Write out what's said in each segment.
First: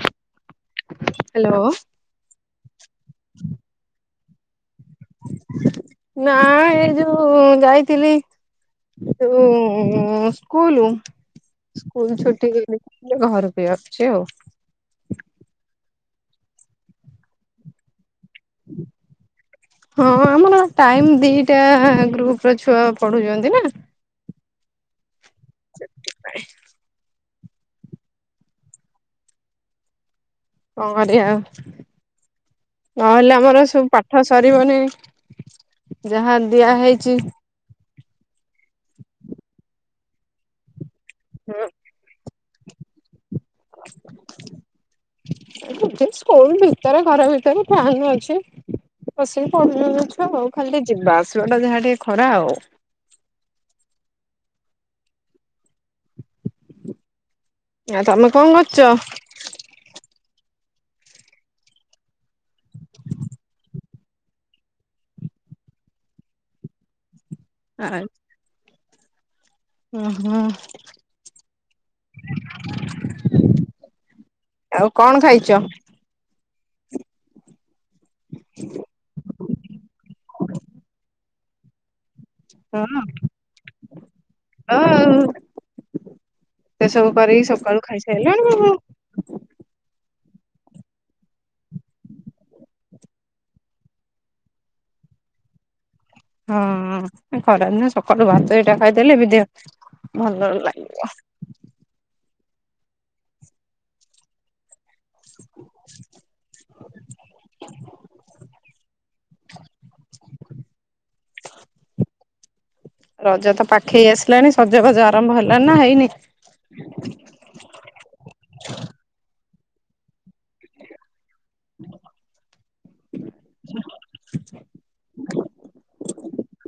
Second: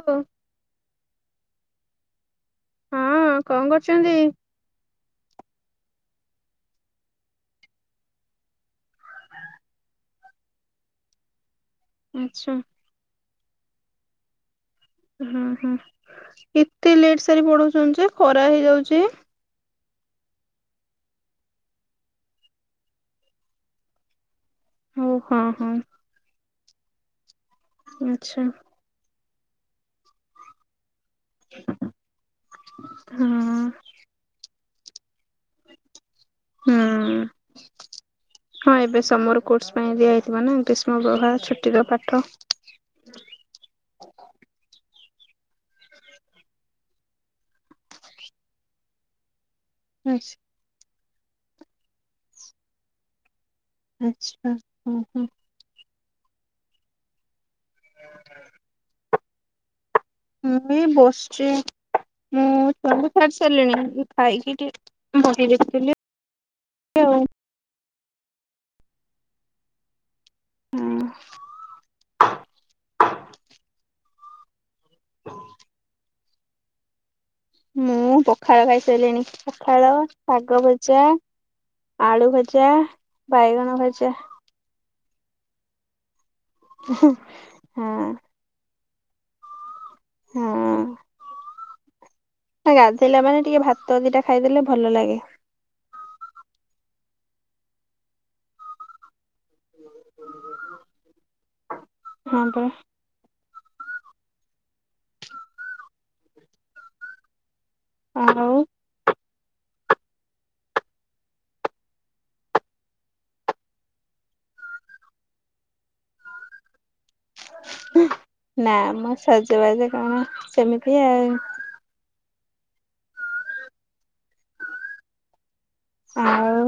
ଓ ଓ। ହାଲୋ। ହଁ କଣ କରୁଛନ୍ତି? ନା ଏ ଯଉ ଯାଇଥିଲି ଯୋଉ ସ୍କୁଲୁ। ସ୍କୁଲ ଛୁଟି ଆଚ୍ଛା କରି ଘର ଫ୍ରି ଅଛି ଆଉ। ହୁଁ ହୁଁ ଏତେ ଲେଟ୍ ସାରି ପଢଉଛନ୍ତି ଯେ। ଖରା ହେଇଯାଉଛି। ହଁ ଆମର ଟାଇମ ଦିଟା ଗ୍ରୁପ ର ଛୁଆ ପଢୁଛନ୍ତି ନା। ହଉ। ହଁ ହଁ। ଆଛା। ହଁ। ବଢିଆ ହଁ ନହେଲେ ଆମର ସବୁ ପାଠ ସରିବନି। ଯାହା ଦିଆହେଇଛି। ହୁଁ। ହଁ ଏବେ ସମର କୋର୍ସ ପାଇଁ ଦିଆ ହେଇଥିବ ନା ଗ୍ରୀ ଷ୍ମ ପ୍ରଭାବ ଛୁଟିର ପାଠ ସ୍କୁଲ ଭିତରେ ଘର ଭିତରେ ଫ୍ୟାନ ଅଛି ବସି ପଢ଼ିଲେ ଛୁଆ ଆଚ୍ଛା ଆଉ ଖାଲି। ମାସ ଟା ଯାହା ଟିକେ ଖରା ଆଉ। ଆଛା ହୁ ହୁଁ। ଆ ତମେ କଣ କରୁଚ? ମୁଁ ବସିଚି ମୁଁ ସବୁ ସାରି ସାରିଲିଣି ଖାଇକି ଟିକେ ବହି ଦେଖଥିଲି ଆଉ। ଆ ହୁଁ। ହଁ। [inaudible] ଆଉ କଣ ଖାଇଚ? ମୁଁ ପଖାଳ ଖାଇସାରିଲିଣି ପଖାଳ, ଶାଗ, ଭଜା ଆଳୁ ଭଜା, ହଁ ବାଇଗଣ ଭଜା ଆଉ ସେ ସବୁ କରିକି ସକାଳୁ ହଁ ଖାଇସାରିଲାଣି ଆଉ। ହଁ। ଗାଧୋଇଲେ ମାନେ ଟିକେ ଭାତ ଦିଟା ଖାଇଦେଲେ ଭଲ ଲାଗେ। ହଁ ଖରା ଦିନେ ସକାଳୁ ଭାତ ଦିଟା ଖାଇଦେଲେ ଦେହ ଭଲ ଲାଗିବ। ହଁ ପରା। [inaudible] ଆଉ ରଜ ତ ପାଖେଇ ଆସିଲାଣି ସଜବାଜ ଆରମ୍ଭ ହେଲାଣି ନା ହେଇନି। ନା ମ ସଜ ସଜବାଜ କଣ ସେମିତି ଆଉ। [inaudible] ଆଉ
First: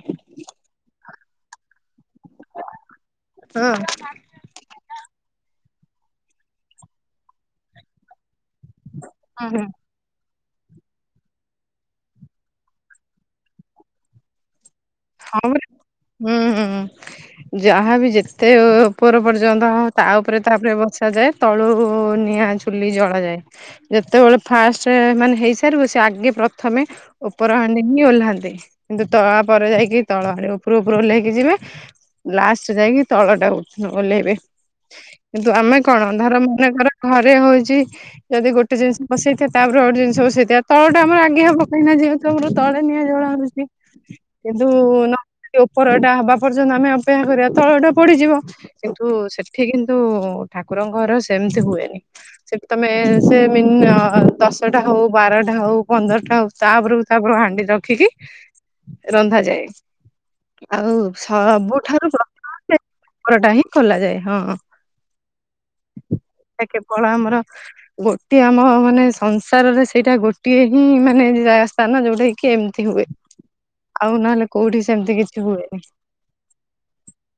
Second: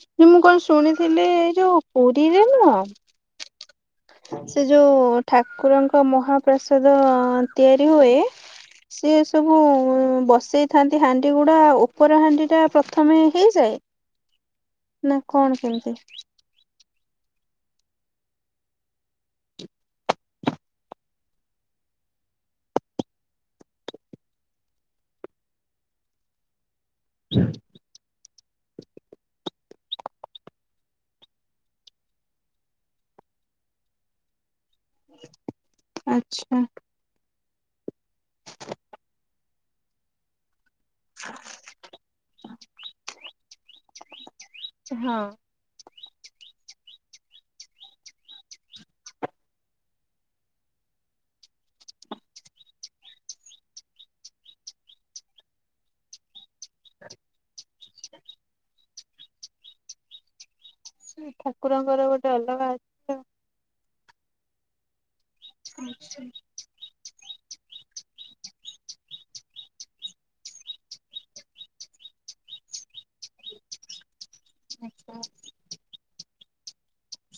ସେ ମୁଁ କଣ ଶୁଣିଥିଲି ଏଇ ଯୋଉ ପୁରୀରେ ନୁହଁ। ହଁ। ସେ ଯୋଉ ଠାକୁରଙ୍କ ମହାପ୍ରାସାଦ ତିଆରି ହୁଏ। ସିଏ ସବୁ ହଁ ବସ ସେଇ ଥାନ୍ତି ହାଣ୍ଡି ଗୁଡା ଉପର ହାଣ୍ଡି ଟା ପ୍ରଥମେ ହେଇଯାଏ ନା କଣ ହଁ ପରା କେମିତି? ହ ହୁଁ ହୁଁ ଯାହାବି ଯେତେ ଉପର ପର୍ଯ୍ୟନ୍ତ ତା ଉପରେ ତାପରେ ବସାଯାଏ ତଳୁ ନିଆଁ ଝୁଲି ଜଳାଯାଏ ଯେତେବେଳେ ଫାଷ୍ଟ ମାନେ ହେଇସାରିବ ସେ ଆଗେ ପ୍ରଥମେ ଉପର ହଣ୍ଡି ହିଁ ଓହ୍ଲାନ୍ତି କିନ୍ତୁ ତଳା ପରେ ଯାଇକି ତଳ ଆଡେ ଉପର ଉପରୁ ଓହ୍ଲେଇକି ଯିବେ ଲାଷ୍ଟ ଯାଇକି ତଳ ଟା କୁ ଓହ୍ଲେଇବେ। କିନ୍ତୁ ଆମେ କଣ ଧର ଆଚ୍ଛା। ମନେକର ଘରେ ହଉଚି ଯଦି ଗୋଟେ ଜିନିଷ ବସେଇ ଥିବା ତା ଉପରେ ଆଉ ଗୋଟେ ଜିନିଷ ବସେଇଥିବା ତଳଟା ଆମ ଆଗେ ପକନା ଯେହେତୁ ଆମର ତଳେ ନିଆଁ ଜଳ ହଉଛି କିନ୍ତୁ ହଁ ନ ଉପରଟା ହବା ପର୍ଯ୍ୟନ୍ତ ଯଦି ଆମେ ଅପେକ୍ଷା କରିବା ତଳଟା ପୋଡିଯିବ କିନ୍ତୁ ସେଠି କିନ୍ତୁ ଠାକୁରଙ୍କ ଘର ସେମିତି ହୁଏନି ସେଠି ତମେ ସେ ମିନି ଦଶଟା ହଉ ବାରଟା ହଉ ପନ୍ଦରଟା ହଉ ତାପରୁ ତାପରୁ କୁ ହାଣ୍ଡି ରଖି ଖିକି ରନ୍ଧା ସେ ଆଉ ଠାକୁରଙ୍କର ସବୁଠାରୁ [inaudible] ଗୋଟେ ଅଲଗା ସେ ଅଛି ପରଟା ହିଁ ଖୋଲାଯାଏ। ହଁ। ସେଟା କେବଳ ଆମର ଗୋଟିଏ ଆମ ମାନେ ସଂସାରରେ ସେଇଟା ଗୋଟିଏ ହିଁ ମାନେ ଜା ସ୍ଥାନ ଯୋଉଟା କି ଏମତି ହୁଏ ଆଉ ନହଲେ କୋଉଠି ସେମତି କିଛି ହୁଏନି।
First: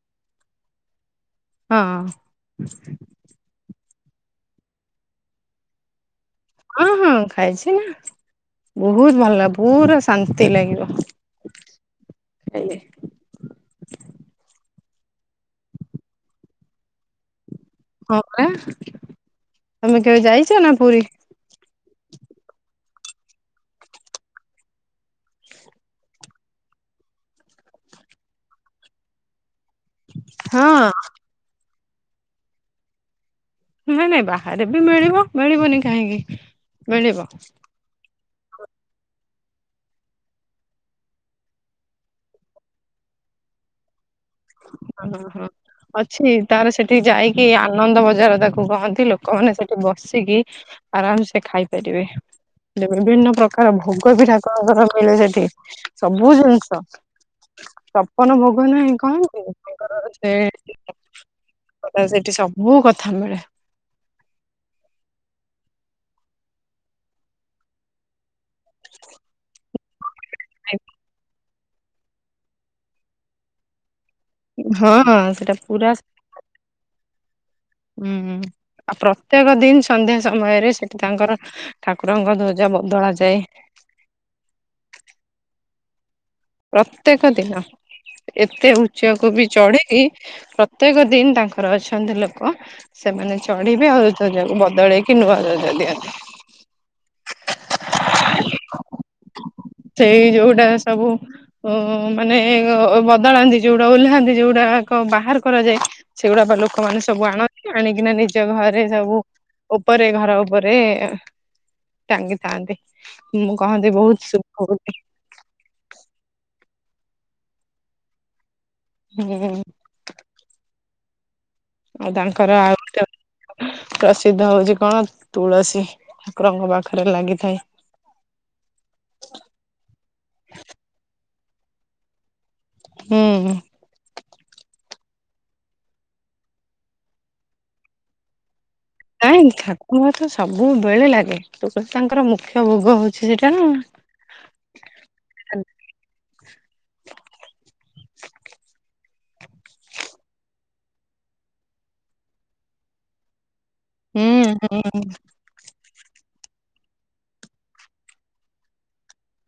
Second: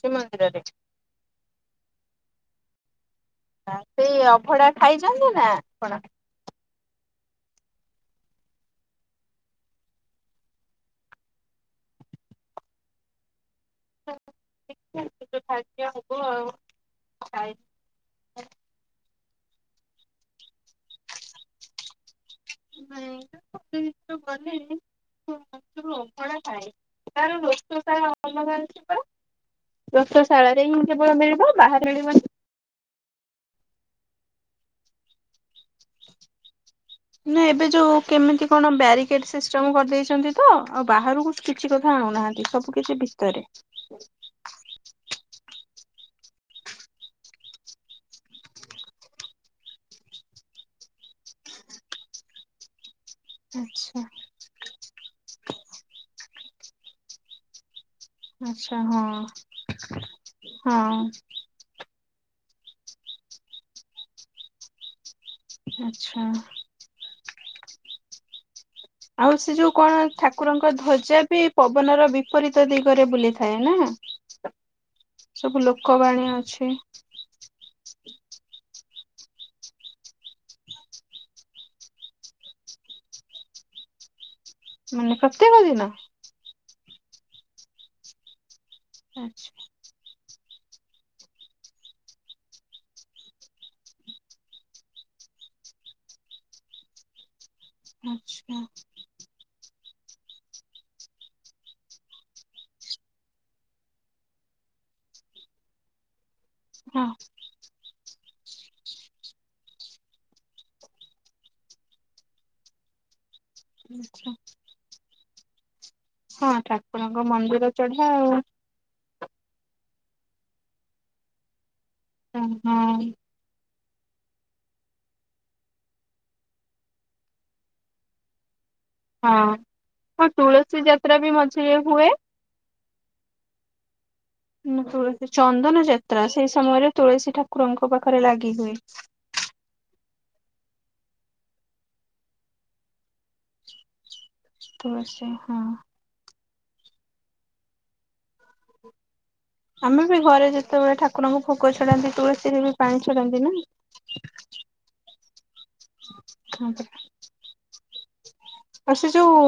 ଶ୍ରୀମନ୍ଦିରରେ। ହଁ। ଆ ସେଇ ଅଭଡା ଖାଇଚନ୍ତି ନା ଆପଣ? ହଁ ହଁ ଖାଇଛି ନା ବୋହୁତ ଭଲ ପୁରା ଶାନ୍ତି ଲାଗିବ ଖାଇଲେ। [inaudible] ହବ ଆଉ ଖାଇ ହଁ ପରା। ତମେ କେବେ ଯାଇଚ ନା ପୁରୀ। ନାଇଁ [inaudible] ଭିତରକୁ ଗଲେ [inaudible] କେବଳ ଅବଢା ଖାଏ ତାର [inaudible] ଟା [inaudible] ପରା। ଗଶଶାଳାରେ ହିଁ ହଁ କେବଳ ମିଳିବ ବାହା ମିଳିବନି ନାଇଁ ନାଇଁ ବାହାରେ ବି ମିଳିବ। ମିଳିବନି କାହିଁକି ମିଳିବ। ନା ଏବେ ଯୋଉ କେମିତି କଣ ବ୍ୟାରିକେଟ ସିଷ୍ଟମ କରିଦେଇଛନ୍ତି ତ ଆଉ ବାହାରକୁ କିଛି କଥା ଆଣୁନାହାନ୍ତି ସବୁ କିଛି ଭିତରେ। ହଁ ହଁ ଅଛି ତାର ସେଠି ଯାଇକି ଆନନ୍ଦ ବଜାର ତାକୁ କହନ୍ତି ଲୋକମାନେ ସେଠି ବସିକି ଆରାମସେ ଖାଇପାରିବେ ଦୋ ବିଭିନ୍ନ ପ୍ରକାର ଆଚ୍ଛା ଭୋଗ ବି ଠାକୁରଙ୍କ ପାଖେ ମିଳେ ସେଠି ସବୁ ଜିନ ହଁ ସ କଣ ଭୋଗ ଆଚ୍ଛା ନାହିଁ ହଁ କଣ ହଁ। ଆଉ ସେଠି ସବୁ କଥା ମିଳେ। ଆଚ୍ଛା। ଆଉ ସେ ଯୋଉ କଣ ଠାକୁରଙ୍କ ଧ୍ୱଜା ବି ପବନର ବିପରୀତ ଦିଗରେ ବୁଲିଥାଏ ନା? ହଁ ସେଟା ସବୁ ପୁରା ସ ଲୋକବାଣୀ ଅଛି ହୁଁ ଆଉ ପ୍ରତ୍ୟେକ ଦିନ ସନ୍ଧ୍ୟା ସମୟରେ ସେଠି ତାଙ୍କର ଠାକୁରଙ୍କ ଧ୍ୱଜ ବଦଳା ଯାଏ। ମାନେ ପ୍ରତ୍ୟେକ ଦିନ। ପ୍ରତ୍ୟେକ ଦିନ ଏ ଏତେ ଉଚ୍ଚାକୁ ବି ଆଚ୍ଛା ଚଢ଼ିକି ପ୍ରତ୍ୟେକ ଦିନ ତାଙ୍କର ଅଛନ୍ତି ଲୋକ ସେମାନେ ଚଢିବେ ଆଉ ଏ ଧ୍ୱଜାକୁ ବଦଳେଇକି ନୂଆ ଧ୍ୱଜା ଦିଅନ୍ତି। ଆଚ୍ଛା। ସେଇ ଯୋଉଟା ସବୁ ଓ, ମାନେ ବଦଳାନ୍ତି ଯୋଉଡା, ଓହ୍ଲାନ୍ତି ଯୋଉଡାକ, ବାହାର କରାଯାଏ। ସେଇଗୁଡା ବା ଲୋକମାନେ ହଁ ସବୁ ଆଣନ୍ତି। ଆଣିକିନା ନିଜ ଘରେ, ସବୁ ଉପରେ, ଘର ଉପରେ ଟାଙ୍ଗିଥାନ୍ତି। ମୁଁ କହନ୍ତି ବହୁତ ଆଚ୍ଛା [unintelligible] ହଁ, ଠାକୁରଙ୍କ ମନ୍ଦିର ଚଢା ଆଉ ହୁଁ ଆଉ ହଁ ତାଙ୍କର [unintelligible] ପ୍ରସିଦ୍ଧ ହଉଛି କଣ? ତୁଳସୀ, [unintelligible] ପାଖରେ ଲାଗିଥାଏ। ହଁ, ଆଉ ତୁଳସୀ ଯାତ୍ରା ବି ମଝିରେ ହୁଏ। ହୁଁ। ତୁଳସୀ, ଚନ୍ଦନ ଯାତ୍ରା, ସେଇ ସମୟରେ ତୁଳସୀ ଠାକୁରଙ୍କ ପାଖରେ ଲାଗି ହୁଏ। ନାଇଁ [unintelligible] ସବୁବେଳେ ଲାଗେ, [unintelligible] ତାଙ୍କର ମୁଖ୍ୟ ଭୋଗ ହଉଛି ସେଟା ନା। ତ [unintelligible] ହଁ ଆମେ ବି ଘରେ ଯେ ସେତେବେଳେ ଠାକୁରଙ୍କୁ ଭୋଗ ଛଡାନ୍ତି, ତୁଳସୀରେ ବି ପାଣି ଛଡାନ୍ତି ନା? ହୁଁ, ହୁଁ। ଆଉ, ସେ ଯୋଉ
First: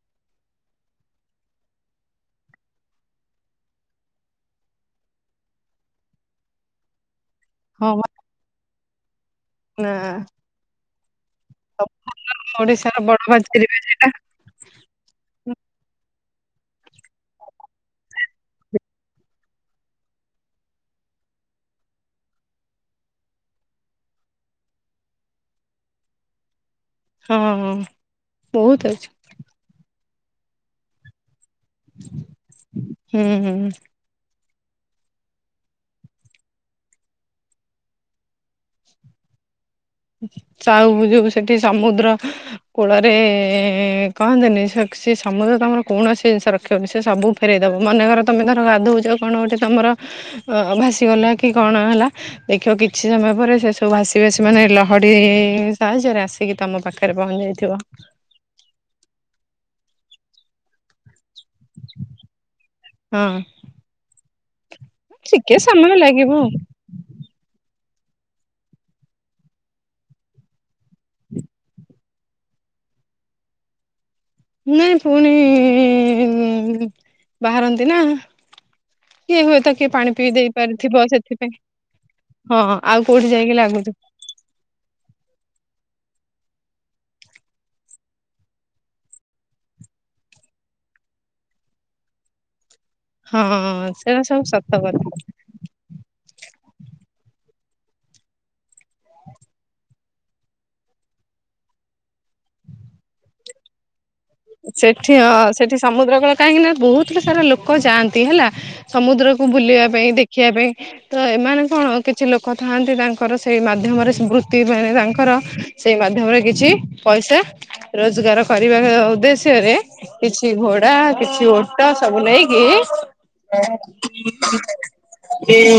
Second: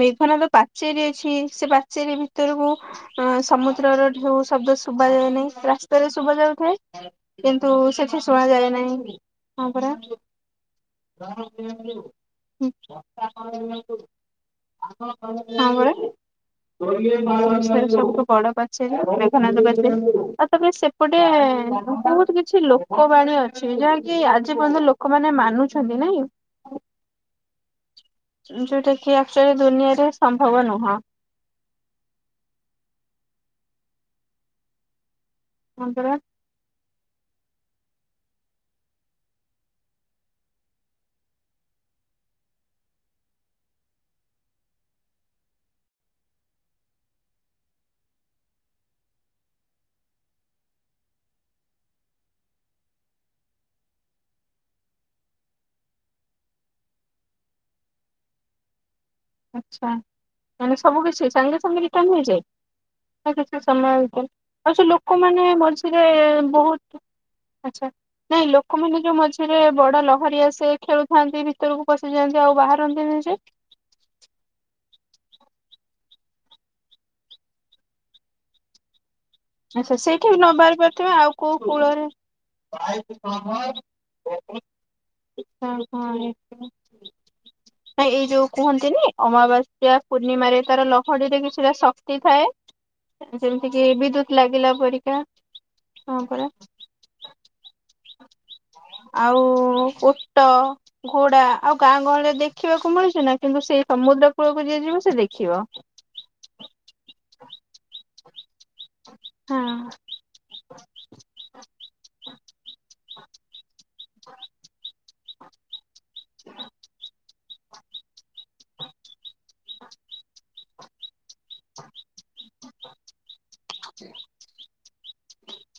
ମେଘନାଦ ପାଚେରୀ ଅଛି, ସେ ପାଚେରୀ ଭିତରକୁ ସମୁଦ୍ରର ଢେଉ ଶବ୍ଦ ଶୁଭା ଯାଏନାହିଁ, ରାସ୍ତାରେ ଶୁଭ ଯାଉଥାଏ। କିନ୍ତୁ, ହଁ ସେଠି ଶୁଣାଯାଏ ନାହିଁ। [unintelligible] ହଁ ପରା। ନା ଓଡିଶାର ବଡ ପାଚେରୀ [inaudible] ବା ସେଇଟା ତାଙ୍କର ବ [inaudible] ବା ବଡ ପାଚେରୀ, ମେଘନାଦ ପାଚେରୀ ଆଉ ତପରେ ସେପଟେ ବହୁତ କିଛି ଲୋକବାଣୀ ଅଛି। ଯାହାକି ଆଜି ପର୍ଯ୍ୟନ୍ତ ଲୋକ ଲୋକ ମାନେ ମାନୁଛନ୍ତି ନାଇଁ। ହଁ ବହୁତ ଯୋଉଟା ଅଛି କି ଆକ୍ଚୁଲି ଦୁନିଆରେ ସମ୍ଭବ ନୁହଁ। [inaudible] ହୁଁ ହୁଁ। ପନ୍ଦର [unintelligible] ସେଠି ସମୁଦ୍ର କୂଳରେ କହନ୍ତିନି, ସେ ସମୁଦ୍ର ତମର କୌଣସି ଜିନିଷ [unintelligible] ସେ ସବୁ ଫେରଇ ଦବ, ମନେକର ତମେ ଧର ଗାଧଉଛ, କଣ ଗୋଟେ ତମର ଭାସି ଗଲା କି କଣ ହେଲ। ଦେଖିବ କିଛି ସମୟ ପରେ ସେ ସବୁ ଭାସି ଭାସି ମାନେ [unintelligible] ସାହାଯ୍ୟରେ ଆସିକି ତମ ପାଖରେ, ପହଂଚି ଯାଇଥିବ। ଆଛା ମାନେ ସବୁ କିଛି? ସଙ୍ଗେ ସଙ୍ଗେ ରିଟର୍ଣ ହେଇଯାଏ? ନା ହଁ କିଛି ସମୟ ଆଉ ସେ ଲୋକମାନେ ଟିକେ ସମୟ ମଝିରେ ଲାଗିବ ଆଉ। ବହୁତ ଆଛା। ନାଇଁ, ଲୋକମାନେ ଯୋଉ ମଝିରେ ବଡ ଲହରି ଆସେ ଖେଳୁଥାନ୍ତି ଭିତରକୁ ପସି ଜେନ୍ତି ଆଉ ବାହାରନ୍ତି ଯେ ନାଇଁ ପୁଣି ଉଁ ବାହାରନ୍ତି ନା। କିଏ ହୁଏତ କିଏ ଆଛା ପାଣି ପିଇ ସେଇଠି ବି ନ ଦେଇ ବାହାରି ପାରିଥିବ ପାରୁଥିବେ ଆଉ ସେଥିପାଇଁ କୋଉ କୂଳରେ ହଁ ଆଉ କୋଉଠି ଯାଇକି ହଁ ଲାଗୁଥିବ। ନ ଏଇ ଯୋଉ କୁହନ୍ତିନି ଅମାବାସ୍ୟା ପୂର୍ଣ୍ଣିମାରେ ତାର ଲହଡିୀ ରେ କିଛିଟା ଶକ୍ତି ଥାଏ। ଯେମିତି କି ହଁ ସେଇଟା ବିଦ୍ୟୁତ ସବୁ ସତ ଲାଗିଲା କଥା ପରିକା କଣ କର [inaudible] ଆଉ କ ଘୋଡା ଆଉ ଗାଁ ଗହଳିରେ ଦେଖିବାକୁ ମିଳୁଛି ନା କିନ୍ତୁ ସେଇ ସମୁଦ୍ର କୂଳକୁ ଯିଏ ଯିବ ସେ ସେଠି ଅ ଦେଖିବ। ସେଠି ସମୁଦ୍ର କଳ କାହିଁକି ନା ବହୁତ ସାରା ଲୋକ ଯାଆନ୍ତି ହେଲା? ସମୁଦ୍ରକୁ ହଁ ବୁଲିବା ପାଇଁ ଦେଖିବା ପାଇଁ ତ ଏମାନେ କଣ କିଛି ଲୋକ ଥାଆନ୍ତି ତାଙ୍କର ସେଇ ମାଧ୍ୟମରେ ବୃତ୍ତି ବେଳେ ସା ତାଙ୍କର ସେଇ ମାଧ୍ୟମରେ କିଛି ପଇସା ରୋଜଗାର କରିବା। ଉଦ୍ଦେଶ୍ୟରେ [unintelligible] କିଛି ଓଟା ସବୁ ନେଇକି [unintelligible]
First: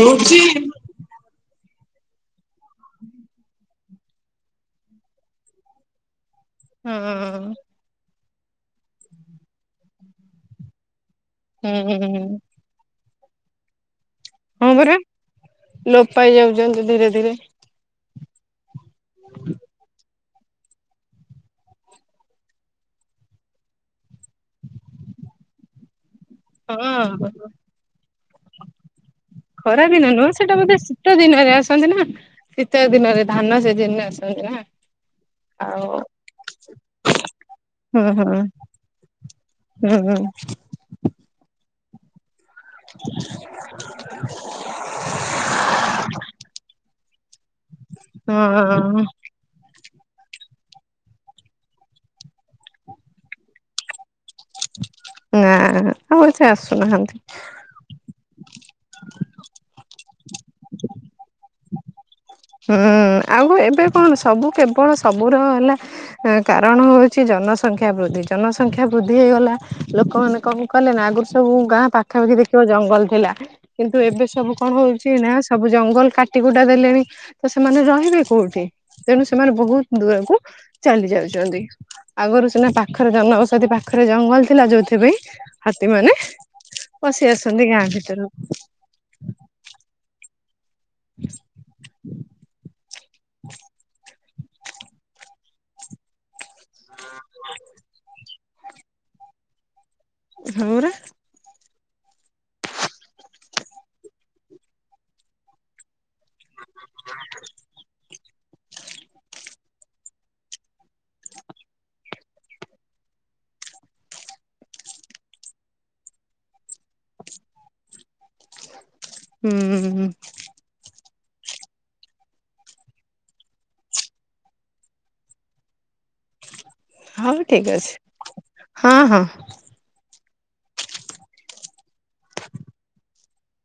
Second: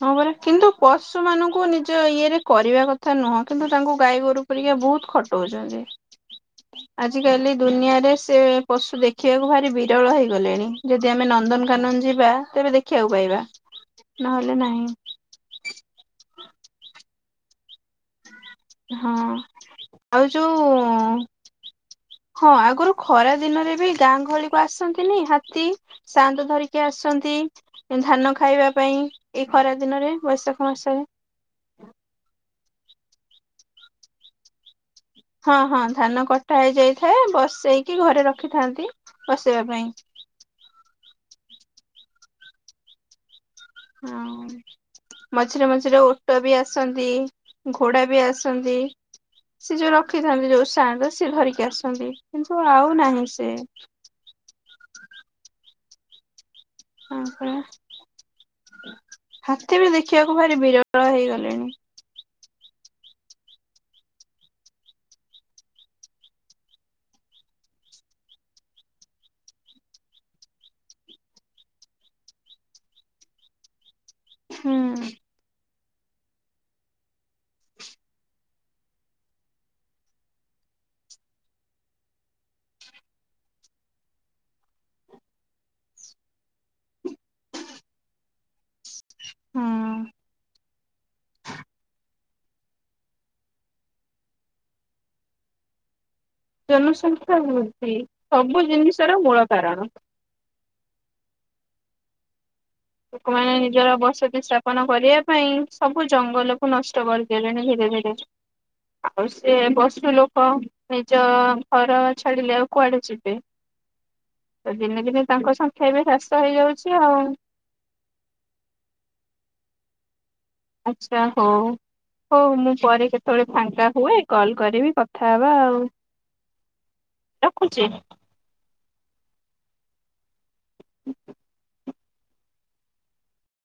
ହଁ ପରା କିନ୍ତୁ ପଶୁ ମାନଙ୍କୁ ନିଜ ଇଏରେ କରିବା କଥା ନୁହଁ କିନ୍ତୁ ତାଙ୍କୁ ଗାଈ ଗୋରୁ ପରିକା ବହୁତ ଖଟଉଛନ୍ତି। ହଁ ଆଜିକାଲି ଦୁନିଆରେ ସେ ପଶୁ ଦେଖିବାକୁ ଭାରି ବିରଳ ହେଇଗଲେଣି ଯଦି ଯଦି ଆମେ ନନ୍ଦନକାନନ ଯିବା ହୁଁ ତେବେ ଦେଖି ବାକୁ ପାଇବା ନହେଲେ ହଁ ନାହିଁ ପରା ଲୋପ ପାଇ ଯାଉ ଜ ଧୀରେ ଧୀରେ। [unintelligible] ହଁ। ଆଉ ଯୋ, ଉ ହଁ ଆଗରୁ ଖରା ଦିନରେ ବି ଗାଁ ଗହଳିକୁ ଆସନ୍ତିନି ହାତୀ? ସାନ୍ତ ଧରିକି ହଁ। ଆସନ୍ତି, ଧାନ ଖାଇବା ପାଇଁ। ଏଇ ଖରା ଦିନ ଦିନରେ ନୁହଁ ସେଟା ବୈଶାଖ ବୋଧେ ମାସରେ ଶୀତ ଦିନରେ ଆସନ୍ତି ନା? ଶୀତ ଦିନରେ ଧାନ ସିଯିନ ରେ ଆସନ୍ତି ନା? ହଁ ହଁ ଆଉ ଧାନ କଟା ହେଇଯାଇଥାଏ ବସେଇକି ହୁଁ ହୁଁ ଘରେ ରଖିଥାନ୍ତି ବସେଇବା ହୁଁ ହଁ ପାଇଁ। [unintelligible] ହଁ ମଝିରେ ମଝିରେ ଓଟ ବି ଆସନ୍ତି। ଘୋଡା ବି ଆସନ୍ତି, ସେ ଯୋଉ ର ରଖିଥାନ୍ତି ଯୋଉ ସାଆନ୍ତ ସେ ଧରିକି ଆସନ୍ତି, କିନ୍ତୁ ଆଉ ନାହିଁ ସେ। ନାଁ ଆଉ ସେ ଆସୁନାହାନ୍ତି। ହୁଁ ହୁଁ ହାତୀ ବି ଦେଖିବାକୁ ଭାରି ବିରଳ ହେଇଗଲେଣି। ହୁଁ ଆଉ ଏବେ କଣ ସବୁ କେବଳ ସବୁ ର ହେଲା କାରଣ ହେଉଛି ଜନସଂଖ୍ୟା ବୃଦ୍ଧି, ଜନସଂଖ୍ୟା ବୃଦ୍ଧି ହେଇଗଲା, ଲୋକମାନେ କଣ କଲେ ନା ଆଗରୁ ସବୁ ଗାଁ ପାଖାପାଖି ଦେଖିବ ଜଙ୍ଗଲ ଥିଲା, କିନ୍ତ ତୁ ଏବେ ସବୁ କଣ ହୁଁ। ହଉଛି ନା ସବୁ ଜି ଜଙ୍ଗଲ୍ କାଟି କୁଟା ଦେଲେଣି, ତ ସେମାନେ ରହିବେ କୋଉ, ଠି ତେଣୁ ସେମାନେ ବହୁତ୍ ଦୂରକୁ ଚାଲି ଯାଉଛନ୍ତି, ଆଗରୁ ସିନା ପାଖରେ ଜନବସତି ପାଖ୍ ଖରେ ଜଙ୍ଗଲ୍ ଥିଲା, ଯୋଉଥିପାଇଁ ହାତୀମାନେ ପସିଆସନ୍ତି ଗାଁ ଭିତରକୁ। ହଁ। [inaudible] ଜନସଂଖ୍ୟା ବୃଦ୍ଧି। ସବୁ ଜିନିଷର ମୂଳ କାରଣ। ହଁ ପରା। ଲୋକମାନେ ନିଜର ବସତି ସ୍ଥାପନ କରିବା ପାଇଁ ସବୁ ଜଙ୍ଗଲ ନଷ୍ଟ କରିଦେଲେଣି ଧୀରେ ଧୀରେ, ଆଉ ସିଏ ପଶୁ ଲୋକ ନିଜ ଘର ଛାଡ଼ିଲେ ଆଉ କୁଆଡେ ଯିବେ, ତ ଦିନେ ଦିନେ ତାଙ୍କ ସଂଖ୍ୟା ବି ହ୍ରାସ ହେଇଯାଉଛି ଆଉ। ହୁଁ-ଉଁ। ଆଚ୍ଛା ହଉ, ହଉ ମୁଁ ପରେ କେତେବେଳେ ଫାଙ୍କା ହୁଏ କଲ୍ କରିବି କଥା ହବା ଆଉ। ହଉ ଠିକ୍ ରଖୁଛି। ଅଛି। ହଁ ହଁ। [inaudible]